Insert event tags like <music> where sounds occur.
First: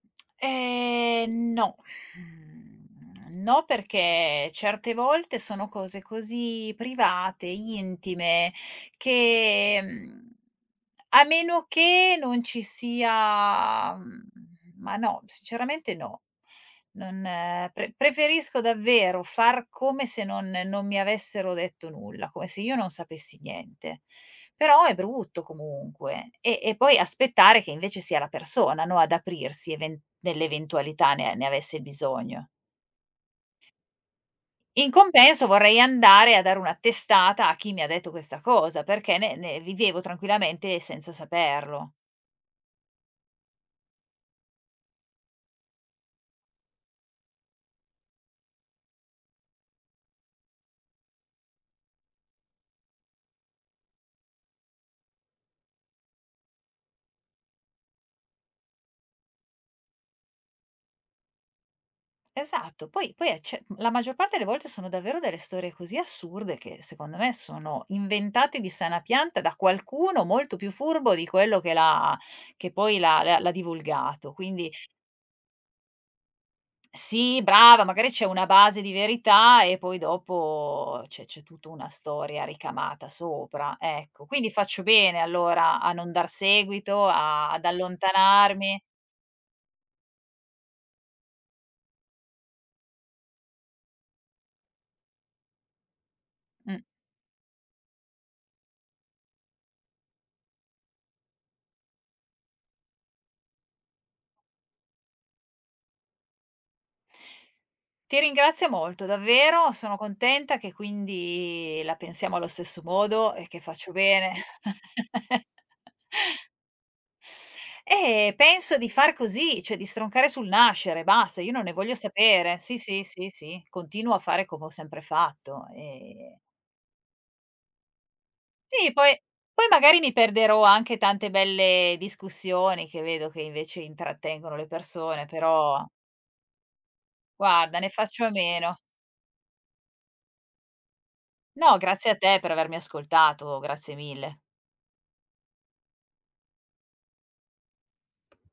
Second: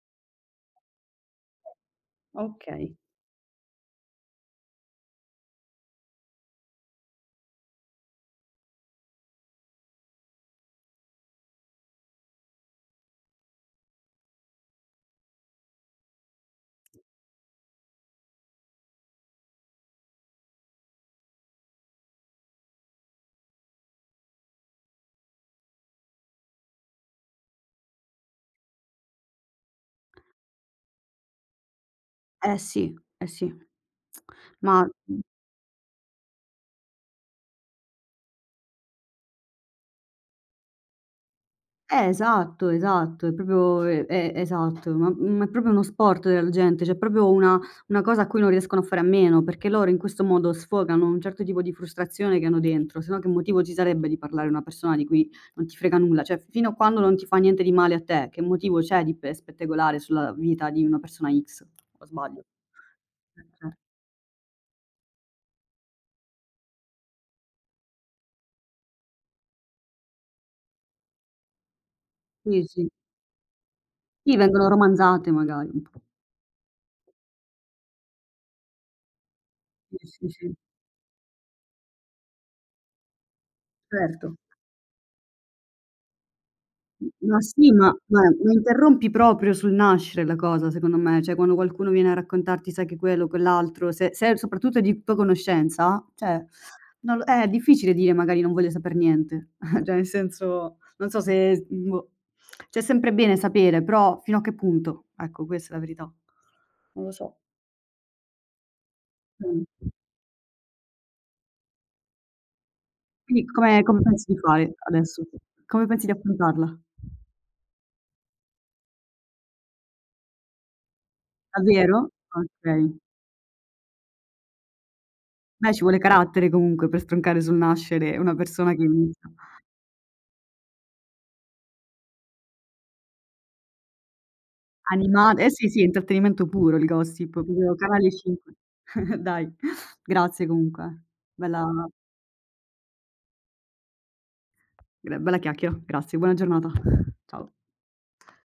Ehm, no. Okay. Mhmm, no perché certe volte sono cose così private, intime che, mhmm, a meno che non ci sia mhmm, ma no, sinceramente no. Non pre preferisco davvero far come se non non mi avessero detto nulla, come se io non sapessi niente; però è brutto comunque, e e poi aspettare che invece sia la persona, no ad aprirsi even nell'eventualità ne ne avesse bisogno. Eh sì, eh sì. Ma, In mh compenso vorrei andare a dare una testata a chi mi ha detto questa cosa, perché ne ne vivevo tranquillamente senza saperlo. Eh esatto, esatto, è proprio e e esatto, ma ma è proprio uno sport del gente, cioè proprio una una cosa a cui non riescono a fare a meno, perché loro in questo modo sfogano un certo tipo di frustrazione che hanno dentro, se no che motivo ci sarebbe di parlare una persona di cui non ti frega nulla. Cioè, fino a quando non ti fa niente di male a te, che motivo c'è di pe spettegolare sulla vita di una persona X, o sbaglio? Esatto, poi poi e cioè, <unintelligible> eh la maggior parte le volte sono davvero delle storie così assurde che secondo me sono inventate di sana pianta da qualcuno molto più furbo di quello che l'ha Sì, che sì. poi l'ha l'ha divulgato. Sì, vengono Quindi romanzate magari, un po'. Sì brava, magari c'è una base di verità e poi Sì, sì, sì. dopo c'è c'è tutta una storia ricamata sopra, ecco. Certo. Quindi faccio bene allora a non dar seguito, M ma a ad sì, ma beh mi allontanarmi. interrompi proprio sul nascere la cosa secondo me, cioè quando qualcuno viene a raccontarti sai che quello quell'altro, se se è soprattutto di tua conoscenza, cioè, Mh. non l eh, difficile dire "magari non voglio saper niente." <chuckles> Cioè ne senso, non so se s mhmm, boh. Cioè sempre bene sapere, però fino a che punto? Ecco questa è la verità. Non lo so. Ti ringrazio molto davvero, Mh. sono contenta che quindi la pensiamo allo stesso modo Quindi e che come ehm, faccio come pensi bene. di fare adesso? Come <chuckles> pensi di affrontarla? E penso di far così, cioè di stroncare sul nascere, basta. Io non ne voglio Davvero? sapere. Sì, Okay. sì, sì, sì, continuo a fare come ho sempre fatto, Beh ci vuole ehm carattere comunque per stroncare sul nascere una persona che Sì poi inizia. poi magari mi perderò anche tante belle discussioni, che vedo che invece intrattengono le persone, Animal eh sì, sì, però intrattenimento puro il gossip, guarda ne <unintelligible> Canale faccio a 5. meno. <chuckles> Dai, grazie comunque. Bella No grazie a te per avermi ascoltato, grazie mille. gr bella chiacchiera, grazie buona giornata. Ciao.